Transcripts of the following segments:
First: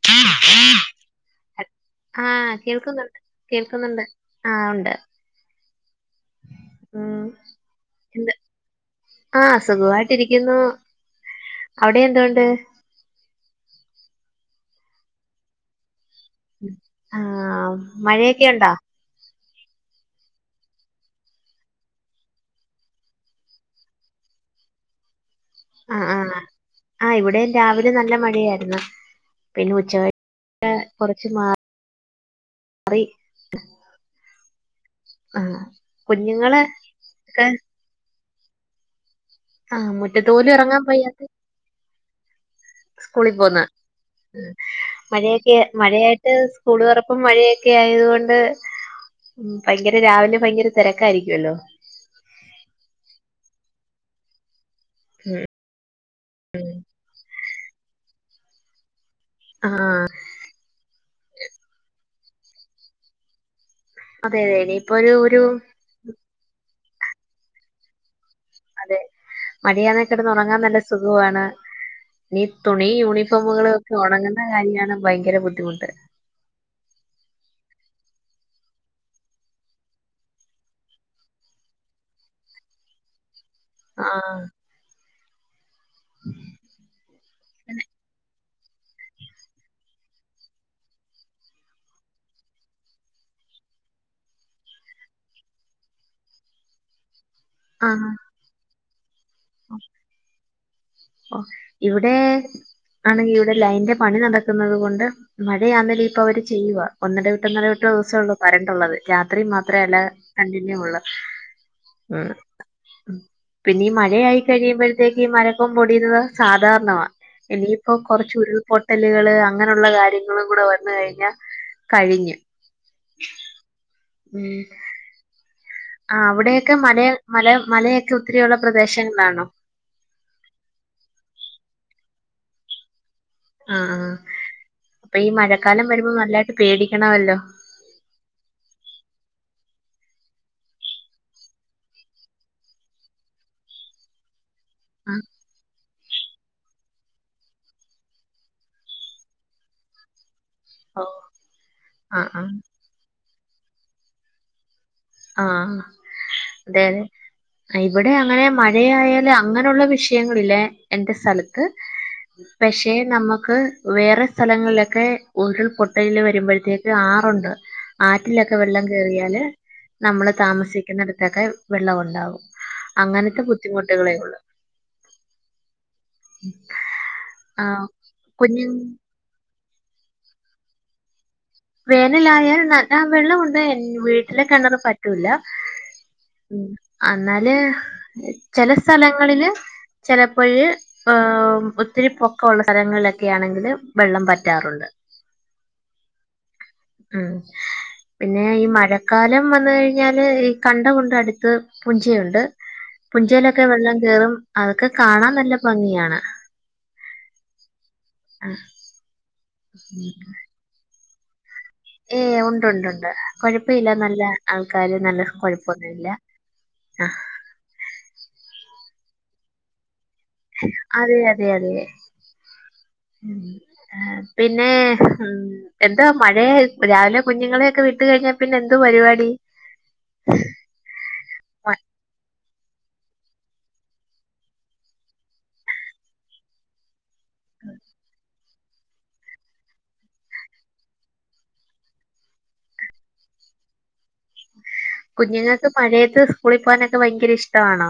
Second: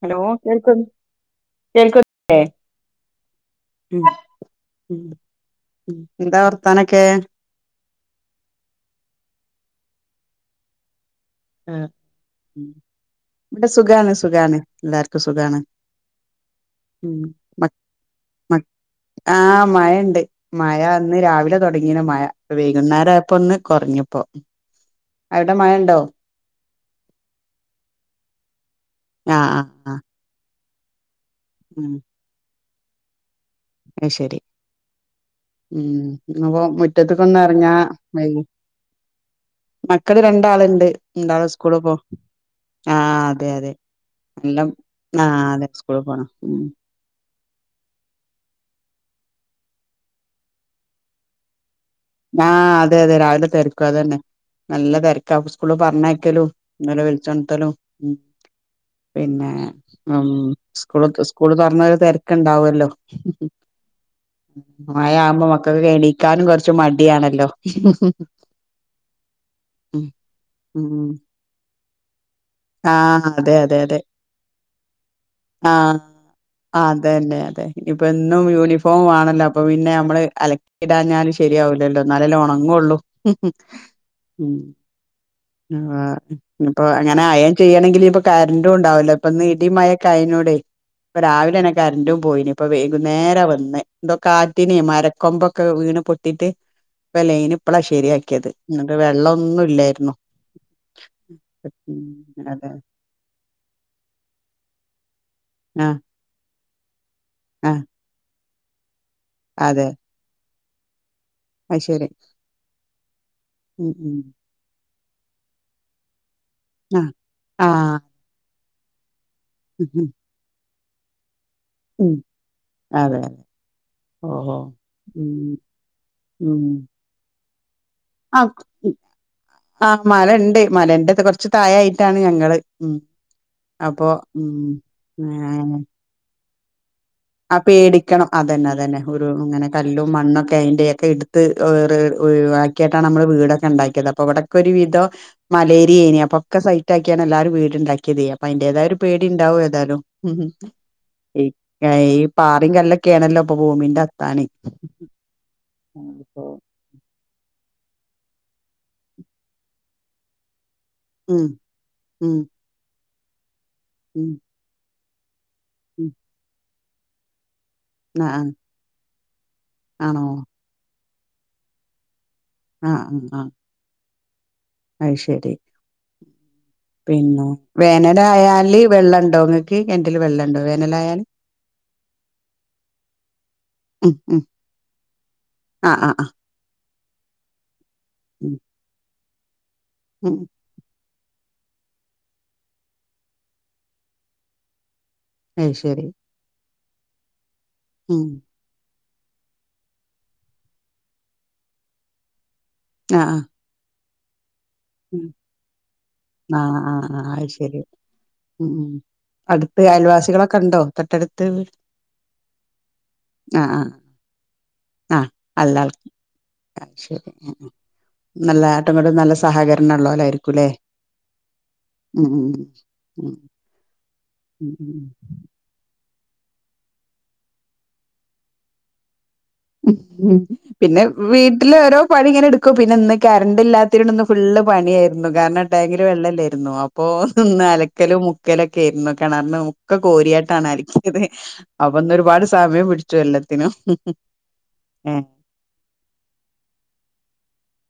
Hello കേൾക്കു ആ കേൾക്കുന്നില്ലേ കേൾക്കുന്നുണ്ട് ഉം കേൾക്കുന്നുണ്ട് ആ ഉണ്ട്. ഉം എന്താ വർത്താനൊക്കെ? എന്ത ആഹ് സുഖമായിട്ടിരിക്കുന്നു ആഹ് അവിടെ എന്തോണ്ട്? ഇവിടെ സുഖാണ് സുഖാണ് എല്ലാർക്കും സുഖാണ് ഉം മ ആഹ് മഴയൊക്കെ മ ഉണ്ടോ? ആഹ് മഴണ്ട് മഴ ഇന്ന് രാവിലെ തുടങ്ങീണ് മഴ പ്പ വൈകുന്നേരായപ്പൊന്ന് കൊർഞ്ഞിപ്പോ അവിടെ മഴണ്ടോ? ആഹ് ഇവിടേം രാവിലെ നല്ല മഴയായിരുന്നു ആഹ് ആഹ് ആഹ് കൊറച്ച് ഉം അറി അ ശരി ആ ഉം ന്ന്പ്പൊ കുഞ്ഞുങ്ങള് ഒക്കെ മുറ്റത്ത്ക്കൊന്നർങ്ങാ ആ മക്കള് മുറ്റത്ത് പോലും ഇറങ്ങാൻ രണ്ടാള്ണ്ട് വയ്യാത്ത രണ്ടാളും സ്കൂള് പോ ആഹ് സ്കൂളിൽ അതെ പോന്ന് അതെ നല്ല ആഹ് മഴയൊക്കെ അതെ സ്കൂള് പോണം മഴയായിട്ട് ഉം സ്കൂള് തുറപ്പും മഴയെ ക്കെ ആയത് കൊണ്ട് ഉം ഭയങ്കര രാവിലെ ഭയങ്കര തിരക്കായിരിക്കുമല്ലോ ക്ക അതന്നെ നല്ല തിരക്ക സ്കൂള്ള് പറഞ്ഞയക്കലും ബലെ വിളിച്ചൊ ത്തലും പിന്നെ ഉം സ്കൂൾക് സ്കൂള് തൊർന്നൊര ക്ക്ണ്ടാവല്ലോ അതെ ഇനിയിപ്പോ ഒരു ഒരു മായാവുമ്പോ മക്കൾക്ക് എണീക്കാനും കൊ ച്ചു മടിയാണല്ലോ അതെ മഴയാന്നേ കെടന്നൊറങ്ങാൻ നല്ല ഉം സുഖമാണ് നി തുണി ആഹ് അതെ യൂണിഫോമുകള് അതെ ഒക്കെ അതെ ഉണങ്ങുന്ന കാര്യമാണ് ഭയങ്കര ബുദ്ധിമുട്ട് ആ അതെല്ലെ അതെ ഇനിപ്പോ എന്നും യൂണിഫോമ് വാണല്ലോ അപ്പൊ പിന്നെ നമ്മള് അലക്കിടാഞ്ഞാല് ശരിയാവൂലല്ലോ ന്നാലല്ലേ ഉണങ്ങൊള്ളു ആഹ് ആ നിപ്പൊ അങ്ങനെ അയേൺ ചെയ്യണങ്കിലിപ്പൊ ക രണ്ടും ണ്ടാവൂല പ്പൊന്നിടിം മായൊകായനോടെ പ്പൊ രാവിലെന്നെ കരന്റും പോയിന് പ്പൊ വൈകുന്നേര വന്നെ ന്തോ കാറ്റിനെയ് മരക്കൊമ്പൊക്കെ വീണ് പൊ ട്ടീട്ട് പ്പൊ ലൈനിപ്പളാ ആഹ് ശരിയാക്കിയത് ന്നിട്ട് വെള്ളൊന്നുല്ലായിരുന്നു ഓ ഇവിടെ അതെ ആണെങ്കിൽ ഇവിടെ ലൈന്റെ പണി നടക്കുന്നത് കൊണ്ട് ആഹ് മഴയാന്നേലും ഇപ്പൊ അവര് ചെയ്യുവ ഒന്നെട വിട്ട ഒന്നട ആഹ് വിട്ട ദിവസള്ളൂ കരണ്ടുള്ളത് രാത്രി മാത്രേ അതെ അല്ല കണ്ടിന്യൂ ഉള്ളത് അത് ശരി ഉം പിന്നീ ഉം ഉം മഴയായി കഴിയുമ്പോഴത്തേക്ക് മ പ്പം പൊടിയുന്നത് സാധാരണമാ ആഹ് ഇനിയിപ്പോ ആഹ് കൊറച്ച് ഉരുൾപൊട്ടല് ഉം അങ്ങനെയുള്ള ഉം കാര്യങ്ങളും കൂടെ വന്ന് കഴിഞ്ഞാൽ ഉം അതെ ഓഹോ ഉം ആ അവിടെയൊക്കെ മലയെ മലയും ആ ആ മലണ്ട് മലന്റൊക്കെ കുറച്ച് താഴായിട്ടാണ് ഞങ്ങള് ഉം ആഹ് അപ്പൊ ആഹ് ഉം അപ്പൊ ഈ മഴക്കാലം [unintelligible] വരുമ്പോ നല്ലായിട്ട് പേടിക്കണമല്ലോ ആ പേടിക്കണം അതന്നെ അതന്നെ ഒരു ഇങ്ങനെ കല്ലും മണ്ണൊക്കെ അയ്ന്റെയൊക്കെ എട്ത്ത് ഒര് ഒഴിവാക്കിയിട്ടാണ് നമ്മള് വീടൊക്കെ ണ്ടാക്കിയത് അപ്പോ ഇവിടെ കൊരുവിധം മലയ് നി അപ്പൊക്കെ സൈറ്റ് ആക്കിയാണ് എല്ലാരും വീട്ണ്ടാക്കിയതേ അപ്പ അതിന്റേതായ ഒരു പേടിണ്ടാവും ഏതാലും ആഹ് ഈ ആഹ് ആഹ് പാറയും കല്ലൊക്കെയേണല്ലോ പ്പൊ ഭൂമിന്റെ അത്താണി അപ്പൊ ആഹ്തെ ഇവിടെ അങ്ങനെ മഴയായാല് അങ്ങനെയുള്ള വിഷയങ്ങളില്ലേ എന്റെ ഉം സ്ഥലത്ത് ഉം പക്ഷെ നമ്മക്ക് വേറെ ഉം സ്ഥലങ്ങളിലൊക്കെ ഉരുൾ ഉം പൊട്ടൽ വരുമ്പോഴത്തേക്ക് ആറുണ്ട് ആഹ് ആറ്റിലൊക്കെ വെള്ളം കേറിയാല് ആണോ നമ്മള് താമസിക്കുന്നിടുത്തൊക്കെ വെള്ളം ഉണ്ടാവും അങ്ങനത്തെ ബുദ്ധിമുട്ടുകളേ ഉള്ളൂ അയ് ശരി പിന്നെ ആഹ് കുഞ്ഞു വേനലായാല് വെള്ളണ്ടോ ങ്ങക്ക് കെൻറ്റ്ൽ വെള്ളണ്ടോ വേനലായാല് വേനലായാൽ നല്ല വെള്ളമുണ്ട് ഉം ഉം വീട്ടിലെ കെണറ് പറ്റൂല ആഹ് ആഹ് ആഹ് ഉം അന്നാല് ഉം ചെല സ്ഥലങ്ങളില് ഉം ചെലപ്പോഴ് ഹ് ഒത്തിരി പൊക്കൊള്ള സ്ഥലങ്ങളിലൊക്കെയാണെങ്കിൽ വെള്ളം പറ്റാറുണ്ട് അഹ് ശരി ഉം ഉം പിന്നെ ഈ മഴ ക്കാലം വന്ന് കഴിഞ്ഞാല് ഈ കണ്ട കുണ്ടടുത്ത് പുഞ്ചയുണ്ട് ആഹ് ആഹ് പുഞ്ചയിലൊക്കെ വെള്ളം കേറും അതൊക്കെ ഉം കാണാൻ നല്ല ഭംഗിയാണ് [unintelligible] ഏ ഉണ്ട്ണ്ട് ഉണ്ട് ആഹ് ആഹ് കൊഴപ്പില്ല നല്ല ആൾക്കാര് നല്ല ആഹ് നല്ല ആൾ കൊഴപ്പൊന്നുല്ല അത് ആഹ് ശരി നല്ല ആട്ടുങ്ങട്ടും നല്ല സഹകരണള്ളോ അതെ അതെ അതെ ഉം ഉം ഉം ഉം ഏഹ് പിന്നെ ഉം എ ന്താ മഴേ രാവിലെ കുഞ്ഞുങ്ങളെയൊക്കെ വിട്ട് കഴിഞ്ഞാ പിന്നെന്ത്‌ പരിപാടി പിന്നെ വീട്ടില് മ- ഓരോ പണിങ്ങനെട് ക്കും പിന്നെന്ന് കറണ്ടില്ലാത്തിനോട്‌ന്ന് ഫുള്ള് പണിയായിരുന്നു കാരണം ടാങ്കില് വെള്ളല്ലേര്ന്നു അ പ്പോന്ന്ലക്കലും മു ക്കലൊക്കെര്ന്ന് കേണറ്ന്നോക്കെ കോര്യാട്ടാണ് അല്ക്യത് അപ്പൊന്നൊരുപാട് സമയം പിടിച്ചു എല്ല ത്തിനും കുഞ്ഞുങ്ങക്ക് മഴയത്ത് സ്കൂള് പോവാനൊക്കെ ഭയങ്കര ഇഷ്ടവാണോ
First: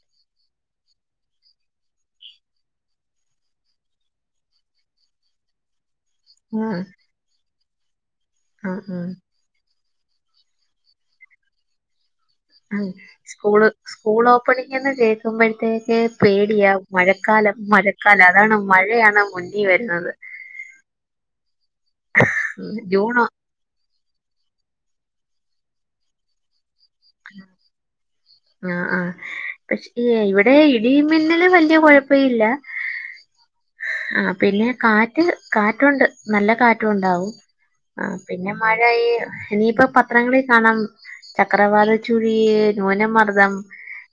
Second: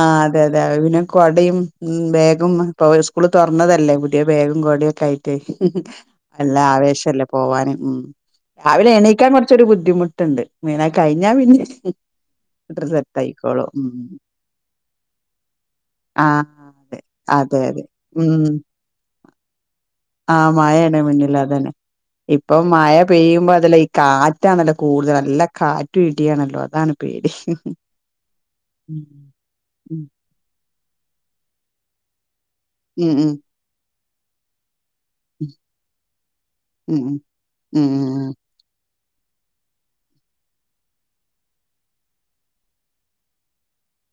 ആ അതെ അതെ അഹ് പിന്നെ കൊടിം ഉം ബേഗും പ്പൊ സ്കൂള് തൊറന്നതല്ലേ പുത്യേ ബേഗ ഗും കൊട്യോക്കെയ്ട്ടേ നല്ല ഉം ആവേശല്ലേ പോവാനും ഉം ആഹ് രാവിലെ ആഹ് എണീക്കാൻ കൊറ്ച്ചൊരു ബുദ്ധിമു ട്ട്ണ്ട് മൈനാ കഴിഞ്ഞാ പിന്നെ ആ സെറ്റ് ആയിക്കോളും സ്കൂള് ഉം സ്കൂളോ പ്പള്ങ്ങനെ കേൾക്കുമ്പോഴത്തേക്ക് ആഹ് പേടിയ അതെ മഴക്കാലം അതെ അതെ മഴക്കാലം ഉം അതാണ് മഴയാണൊ മു ആഹ് മാഴേണ് മുന്നിൽ അതന്നെ ഇപ്പം ഉം, മഴ ജൂൺ പെയ്യുമ്പോ അതല്ല ഈ കാറ്റാണല്ലോ കൂടുത നല്ല കാറ്റു ഇടിയാണല്ലോ അതാണ് പേടി ആ ഉം പക്ഷേ ഉം ഇവടെ ഇടി മിന്നില് വല്ല്യ കൊഴപ്പ ഇല്ല ഉം ഉം ആ പിന്നെ കാറ്റ് കാറ്റുണ്ട് നല്ല ഉം കാറ്റുണ്ടാവും ഉം ഉം അ ഉം. പിന്നെ മഴയി ഇനിയിപ്പ പത്രങ്ങളിൽ കാണാം ചക്രവാത ചുഴി, ന്യൂനമർദ്ദം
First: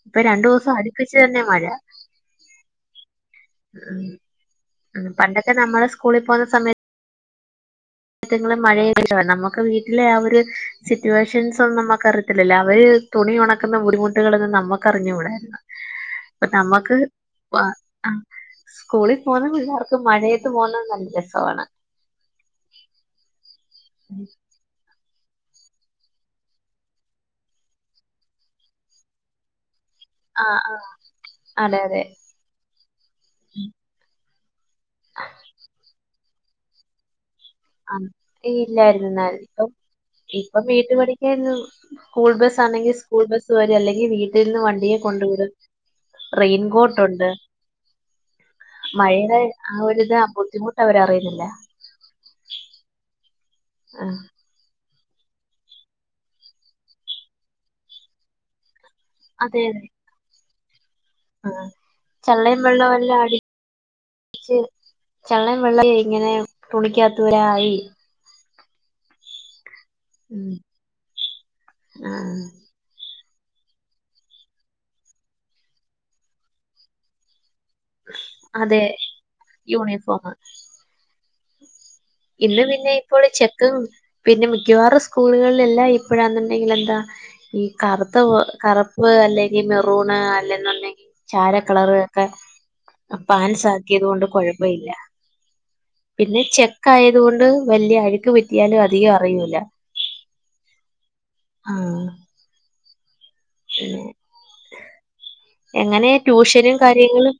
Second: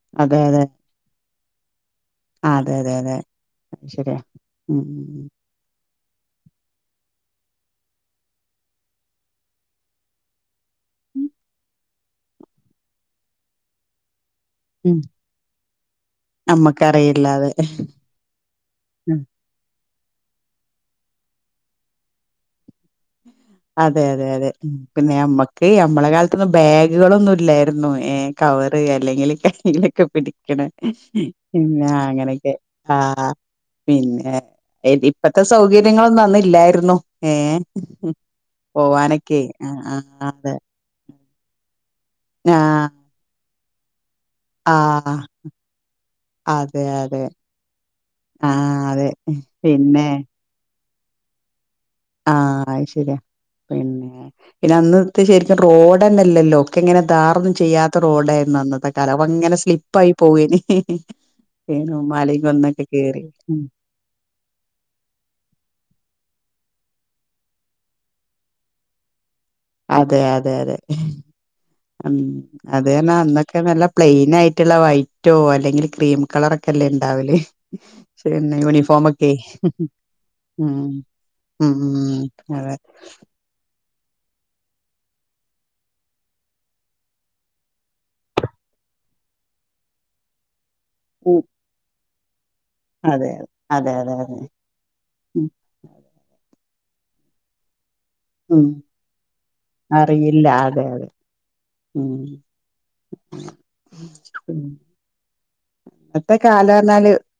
പ്പ അതെ അതെ രണ്ടൂസം അടുപ്പിച്ച് തന്നെ മഴ ആ തെ തെ തെ ഉം ശരിയാ ഉം ഉം പണ്ടൊക്കെ നമ്മള് സ്കൂളിൽ പോന്ന സമയ [unintelligible] നമുക്ക് വീട്ടിലെ ആ ഒരു ഉം. സിറ്റുവേഷൻസ് ഒന്നും ന ക്കറിത്തില്ലല്ലോ അവര് തുണി ഒണക്കുന്ന ബുദ്ധിമുട്ടുകളൊന്നും ഉം. നമ്മക്കറിഞ്കൂടായിര്ന്നു പ്പ നമ്മക്ക് നമ്മക്കറിയില്ല അതെ സ്കൂളിൽ പോന്ന പിള്ളേർ ക്ക് മഴയത്ത് പോവുന്നെ നല്ല രസവാണ് അതെ അതെ അതെ പിന്നെ ഞമ്മക്ക് ഞമ്മളെ കാലത്തൊന്നും ബാഗുകളൊന്നും ല്ലായിരുന്നു ഏഹ് കവറ് അല്ലെങ്കിൽ കൈയിൽ ക്കെ ആഹ് പിടിക്ക്‌ണ ആഹ് അതെ പിന്നാ അതെ ങ്ങനൊക്കെ ആ പിന്നെ ഇപ്പത്തെ സൗകര്യങ്ങളൊന്നും അന്നില്ലായിർന്നു ഏഹ് ആഹ് ഇല്ലായിരുന്നു [unintelligible] അതെ ഇപ്പം മേത് [unintelligible] പടിക്കെ നിന്നുംസ്കൂൾ ആ ബസാന്നെങ്കിൽ സ്കൂൾ ബസ് വരാ അല്ലെങ്കിൽ വീ തിൽ ന്ന് ആ വണ്ടിയിൽ കൊണ്ട് വിടും അതെ അതെ റെെയിൻകോട്ടുണ്ട് ആ അതെ മഴയുടെ ആ ഒര് പിന്നെ ത് ബുദ്ധിമുട്ട് അവരറിയുന്ന് ല്ല ആഹ് ശരിയാ ആ, പിന്നെ പിന്നെ അന്ന് അത് ശരിക്കും റോഡ് തന്നെയല്ലല്ലോ ഒക്കെ എങ്ങനെ ധാറൊന്നും ചെയ്യാത്ത റോഡ്ന്ന് വന്നതെ സ്ഥലങ്ങനെ അതെ അതെ സ്ലിപ്പ് ആയി പോവേന് ആഹ് പിന്നെ മലിം കുന്നൊക്കെ കേറി ചെള്ളൻ വെള്ള ഇങ്ങനെ തുണിക്കാത്തവരായി അതെ ഉം അതെ അതെ ഉം ആഹ് അതെന്നാ അന്ന ഒക്കെ നല്ല പ്ലെയിൻ ആയിട്ടുള്ള വൈറ്റോ അല്ലെങ്കിൽ ക്രീം കളറ് ഒക്കെ അല്ലേ ഉണ്ടാവല് ശരിന്നെ അതെ യൂണിഫോമും ഒക്കെ യൂണിഫോമ് ഉം ഉം ഉം ഇന്ന് അതെ പിന്നെ ഇപ്പോള് ചക്ക പിന്നെ മിക്കവാറും സ്കൂളുകളിലെല്ലാം ഇപ്പോഴാെന്നുണ്ടെങ്കിൽ എന്താ ഈ കറുത്ത കറുപ്പ് അല്ലെങ്കിൽ മെറൂണ് അല്ലെന്നല്ലെങ്കിൽ ഉം ചാര കളർ ഒക്കെ ആ അതെ പാൻ്റ്സ് അതെ ആക്കിയത് അതെ കൊണ്ട് അതെ കുഴപ്പല്ല ഉം പിന്നെ ചെ കായതു കൊണ്ട് വല്ല്യ അഴുക്ക് ഉം പിറ്റിയാലും അധികം അറിയൂല്ല അറിയില്ല അതെ അതെ ഉം പിന്നെ എങ്ങനെ പ്പത്തെ ട്യൂഷനും കാലംഞ്ഞാല് കാര്യങ്ങളും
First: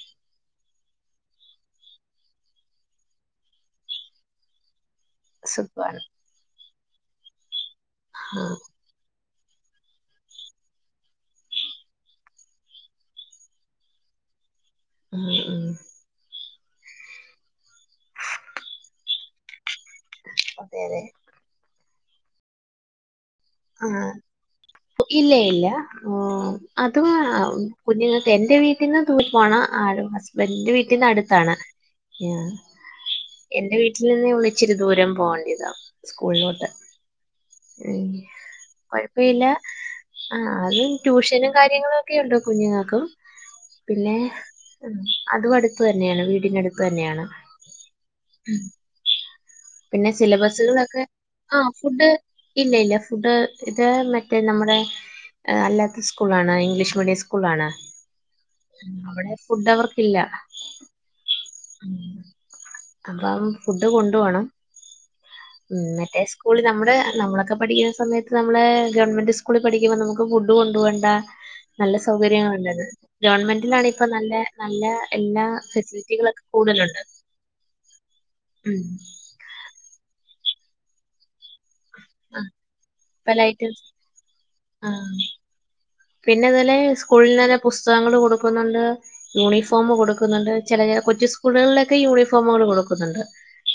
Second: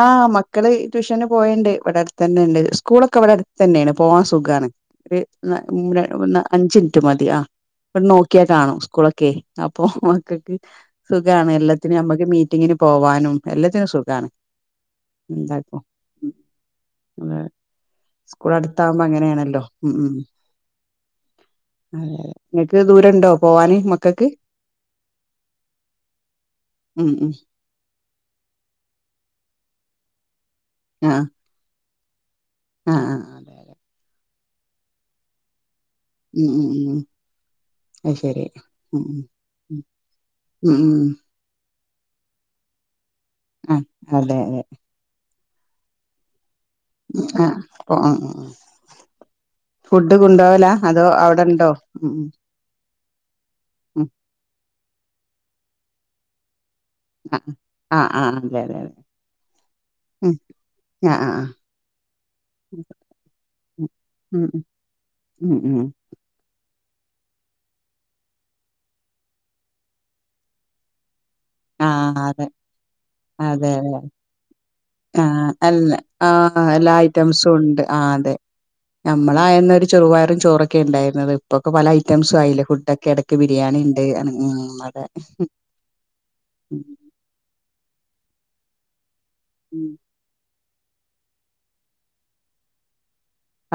ആഹ് മക്കള് ഷന് പോയണ്ട് ഇവിടെ അടുത്ത് തന്നെ ഉണ്ട് സ്കൂളൊക്കെ ഇവിടെ അടുത്ത് തന്നെയാണ് പോവാൻ സുഖമാണ് ഒരു സുഖാണ് അഞ്ച് മിനിറ്റ് മതി ആ ഇ നോക്കിയാൽ ആഹ് കാണും സ്കൂളൊക്കെ അപ്പൊ മക്കൾക്ക് സുഖാണ് എല്ലാ ത്തിന് നമ്മക്ക് മീറ്റിങ്ങിന് പോവാനും എല്ലാത്തിനും സുഖാണ് ഉം എന്താ ഉം അ സ്കൂൾ അടുത്ത് ആകുമ്പോ അങ്ങനെയാണല്ലോ അതെ അതെ അതെതെ നിങ്ങൾക്ക് ദൂരം ഉണ്ടോ ആഹ് ഇല്ല ഇല്ല അത് ഉം ഉം കുഞ്ഞുങ്ങൾ എന്റെ വീട്ടിൽന്ന് തൂരെ പോണ ആരോ ഹസ്ബൻഡിന്റെ വീട്ടിന്ന് ആഹ് അടുത്താണ് ആഹ് ആഹ് അതെ എന്റെ അതെ വീട്ടിൽ നിന്ന് ഇച്ചിരി ദൂരം പോവണ്ടതാ ഉം സ്കൂളിലോട്ട് ഉം ഉം ഉം അത് ശരി ഉം ഉം കൊഴപ്പില്ല ആ ഉം അത് ഉം ഉം ട്യൂഷനും കാര്യങ്ങളും ഒക്കെുണ്ടോ കുഞ്ഞുങ്ങൾക്കും ആഹ് പിന്നെ അതെ അതെ അതും അടുത്ത് തന്നെയാണ് വീടിനടുത്ത് തന്നെയാണ് ആഹ് അപ്പൊ ഉം ഉം ഉം പിന്നെ ഫുഡ് കൊണ്ടോവലാ സിലബസുകളൊക്കെ അതോ ആ അവിടെണ്ടോ ഫുഡ് ഉം ഉം ഇല്ല ഇല്ല ഫുഡ് ഇത് ഉം മറ്റേ നമ്മുടെ അല്ലാത്ത സ്കൂളാണ് ഇംഗ്ലീഷ് മീഡിയം ആഹ് സ്കൂളാണ് ആഹ് ആഹ് അതെ അതെ അതെ അവിടെ ഫുഡ് അവർക്കില്ല ഉം ആഹ് ആഹ് ആഹ് ഉം അപ്പം ഫുഡ് കൊണ്ട് പോണം ഉം ഉം ഉം ഉം ഉം മറ്റേ സ്കൂളിൽ നമ്മുടെ നമ്മളൊക്കെ പഠിക്കുന്ന സമയത്ത് നമ്മളെ ഗവൺമെന്റ് സ്കൂളിൽ പഠിക്കുമ്പോ നമുക്ക് ഫുഡ് കൊു പോവണ്ട നല്ല ആഹ് അതെ സൗകര്യങ്ങള ഉണ്ട്ത് ഗവൺമെന്റിനാണ് ഇപ്പോ നല്ല നല്ല ആ എല്ലാ അല്ല ആ ഫെസിലിറ്റികളൊക്കെ എല്ലാ കൂടുതലുണ്ട് ഐറ്റംസും ഉണ്ട് ആ അതെ ഉം നമ്മളായുന്ന ഒരു ചെറുുവായിറും ചോറൊക്കെ ഉണ്ടായിരുന്നത് ഇപ്പൊ ക്ക പല ഐറ്റംസും ആയില്ലേ ഫുഡൊക്കെ പല ഇടക്ക് ബിരിയാണി ഐറ്റംസ് ഉണ്ട് ഉം ആ അതെ പിന്നെ ഇതുലെ സ്കൂളിൽ തന്നെ പുസ്തകങ്ങൾ കൊടുക്കുന്നുണ്ട് യൂണിഫോം കൊടുക്കുന്നുണ്ട് ചില ചില കൊച്ചു സ്കൂളുകളിലൊക്കെ യൂണിഫോമുകൾ കൊടുക്കുന്നുണ്ട്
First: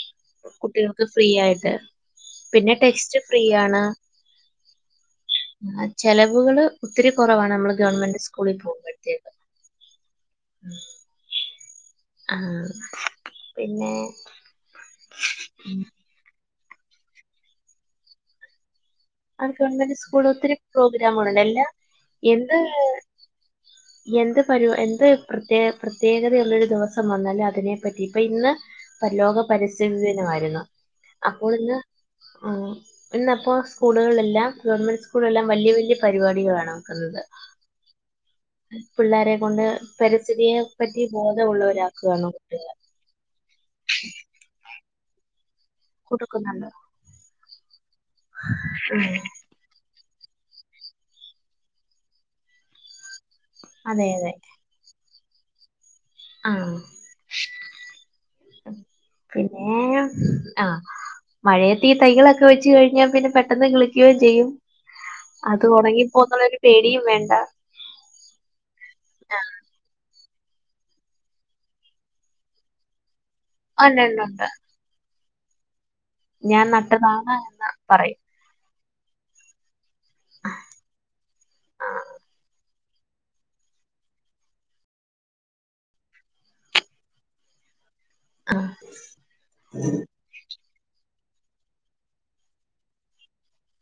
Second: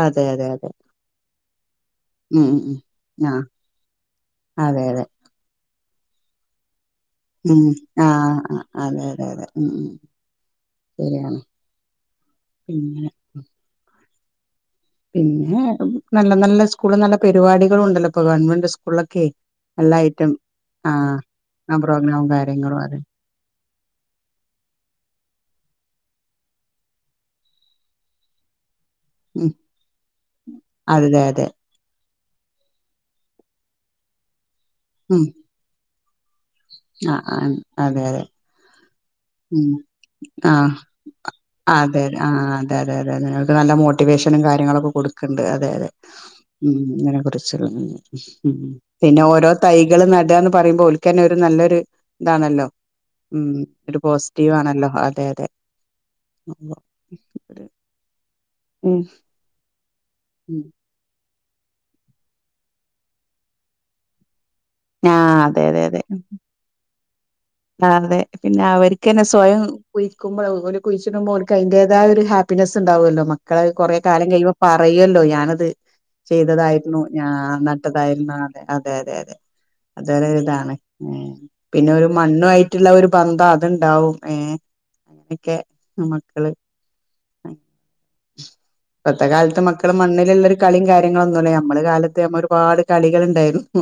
അതെ അതെ അതെ അതെ കുട്ടികൾക്ക് ഫ്രീ ആയിട്ട് ഉം ഉം പിന്നെ ഉം ടെക്സ്റ്റ് ആഹ് ഫ്രീയണ് അതെ അതെ ആ ചെലവുകള് ഒത്തിരി കുറവാണ് ഉം നമ്മള് ഗവൺമെന്റ് ആഹ് ആ സ്കൂളിൽ അതെ അതെ പോകുമ്പോഴത്തേക്ക് അതെ ഉം ഉം ശരിയാണ് ആ പിന്നെ പിന്നെ പിന്നെ നല്ല നല്ല സ്കൂള് നല്ല പരിപാടികളും ഉണ്ടല്ലോ ഇപ്പൊ ഗവൺമെന്റ് സ്കൂ ആ ഗവൺമെന്റ് സ്കൂളിൽ ഒത്തിരി ആഹ് പ്രോഗ്രാമുകളണ്ട് എല്ലാ ആ പ്രോഗ്രാമും എന്ത് കാര്യങ്ങളും അതെ എന്ത് പരി എന്ത് പ്രത്യേ പ്രത്യേകതയുള്ളൊരു ദിവസം വന്നാല് അതിനെപ്പറ്റി ഇപ്പൊ ഇന്ന് ലോക ഉം പരിസ്ഥിതിനമായിരുന്നു അതെ അതെ അപ്പോൾ ഇന്ന് ഇന്നിപ്പോ സ്കൂളുകളെല്ലാം ഗവൺമെന്റ് സ്കൂളിലല്ലാം വലി വലിയ പരിപാടികളാണ് ആ വെക്കുന്നത് അതെ അതെ പിള്ളേരെ ഉ കൊണ്ട് ആ പരിസ്ഥിതിയെ പറ്റി അതെ ആ ബോധമുള്ളവരാക്കുകയാണ് കുട്ടികൾ അതെതെതെതെക്ക് നല്ല മോട്ടിവേഷനും കാര്യങ്ങളക്കെ കൊടുത്ത് ണ്ട് അതെതെ ഉ കൊടുക്കുന്നുണ്ടോ അകുറിച്ച പിന്നെ ഓരോ തൈ നടാന്ന് പറയുമ്പോ ഓൽക്കന്നെ ഒരു നല്ലൊരു ഇതാണല്ലോ ഉ ഒരു അതെ അതെ പോസിറ്റീവ് ആണല്ലോ അതെ അതെ ആഹ് ഉം പിന്നെ ഉം. ആ മഴയത്ത് ഈ തൈകളൊക്കെ വെച്ച് കഴിഞ്ഞാൽ പിന്നെ പെട്ടെന്ന് കിളിക്കും ചെയ്യും ആഅതെ അത് അതെ അതെ ഉണങ്ങിപ്പോന്നുള്ളൊരു പേടിയും വേണ്ട ആ അതെ പിന്നെ അവർക്ക്ന്നെ സ്വയം കുയി നക്ക്പോ ഒരു കുഴിച്ചിടുബൊ ഓൽക്ക് അതിന്റേതായ ഒരു ഹാപ്പിനെസ് ഉണ്ടാവുമല്ലോ മക്കള് കൊറെ കാലം അല്ലല്ലുണ്ട് കഴിയ്പ പറയല്ലോ ഞാനത് ഞാൻ ചെയ്തതായിരുന്നു ഞാൻ നട്ടതാണ് എന്ന് പറയും നട്ടതായിരുന്നു അതെ അതെ അതെ അതെ അത ഇതാണ് ഉ പിന്നെ ഒരു മണ്ണുഅയി മറ്റുള്ള ഒരു ബന്ധം അതുണ്ടാവും ഏ അങ്ങനെയൊക്കെ മ്മക്കള് ഇപത്തെ കാലത്ത് മക്കള് മണ്ണിൽലുള്ളർ കളിയും കാര്യങ്ങളൊന്നുംല്ലേ നമ്മള് കാലത്ത് നമ്മ ഒരുപാട് കളികളുണ്ടായിരുന്നു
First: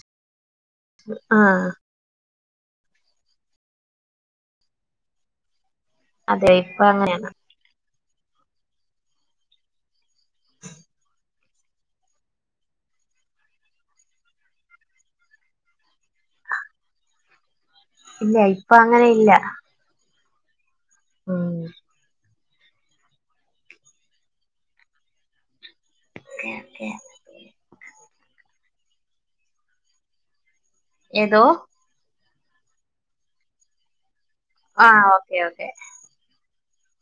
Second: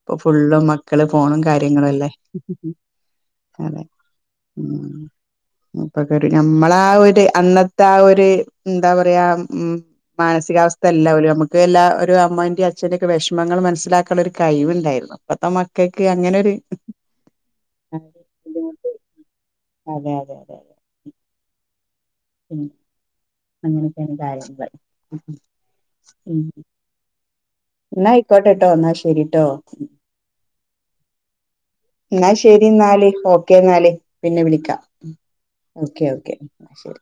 ഇപ്പൊ ഫുള്ളും മക്കള് ഫോണും ആഹ് കാര്യങ്ങളുംല്ലേ അതെ ഉ ഇപ്പൊക്ക അതെ ഇപ്പൊ നമ്മളാ ഒരു അങ്ങനെയാണ് അന്നത്തെ ആ ഒരു എന്താ പറയാ ഉം മാനസികാവസ്ഥ അല്ല നമുക്ക് എല്ലാ ഒരു അമ്മൻറ അച്ഛ്ൻറെ ഒക്കെ വിഷമങ്ങൾ മനസിലാക്കാനുള്ളൊരു കഴിവുണ്ടായിരുന്നു ഇപ്പത്തെ മക്കൾക്ക് അങ്ങനൊരു ഇല്ല ഇപ്പൊ അങ്ങനെ ഇല്ല ആ ഉം ഉം അങ്ങനെയൊക്കെയെ കാര്യങ്ങൾ ഉ ഓക്കെ ഓക്കെ ംഎന്നായിക്കോട്ടെട്ടോ എന്നാൽ ശരിട്ടോ ഏതോ എന്നാൽ ശെരി എന്നാല് ഓക്കേ എന്നാല് പിന്നെ വിളിക്കാം ആഹ് ഓക്കെ ഓക്കെ ശരി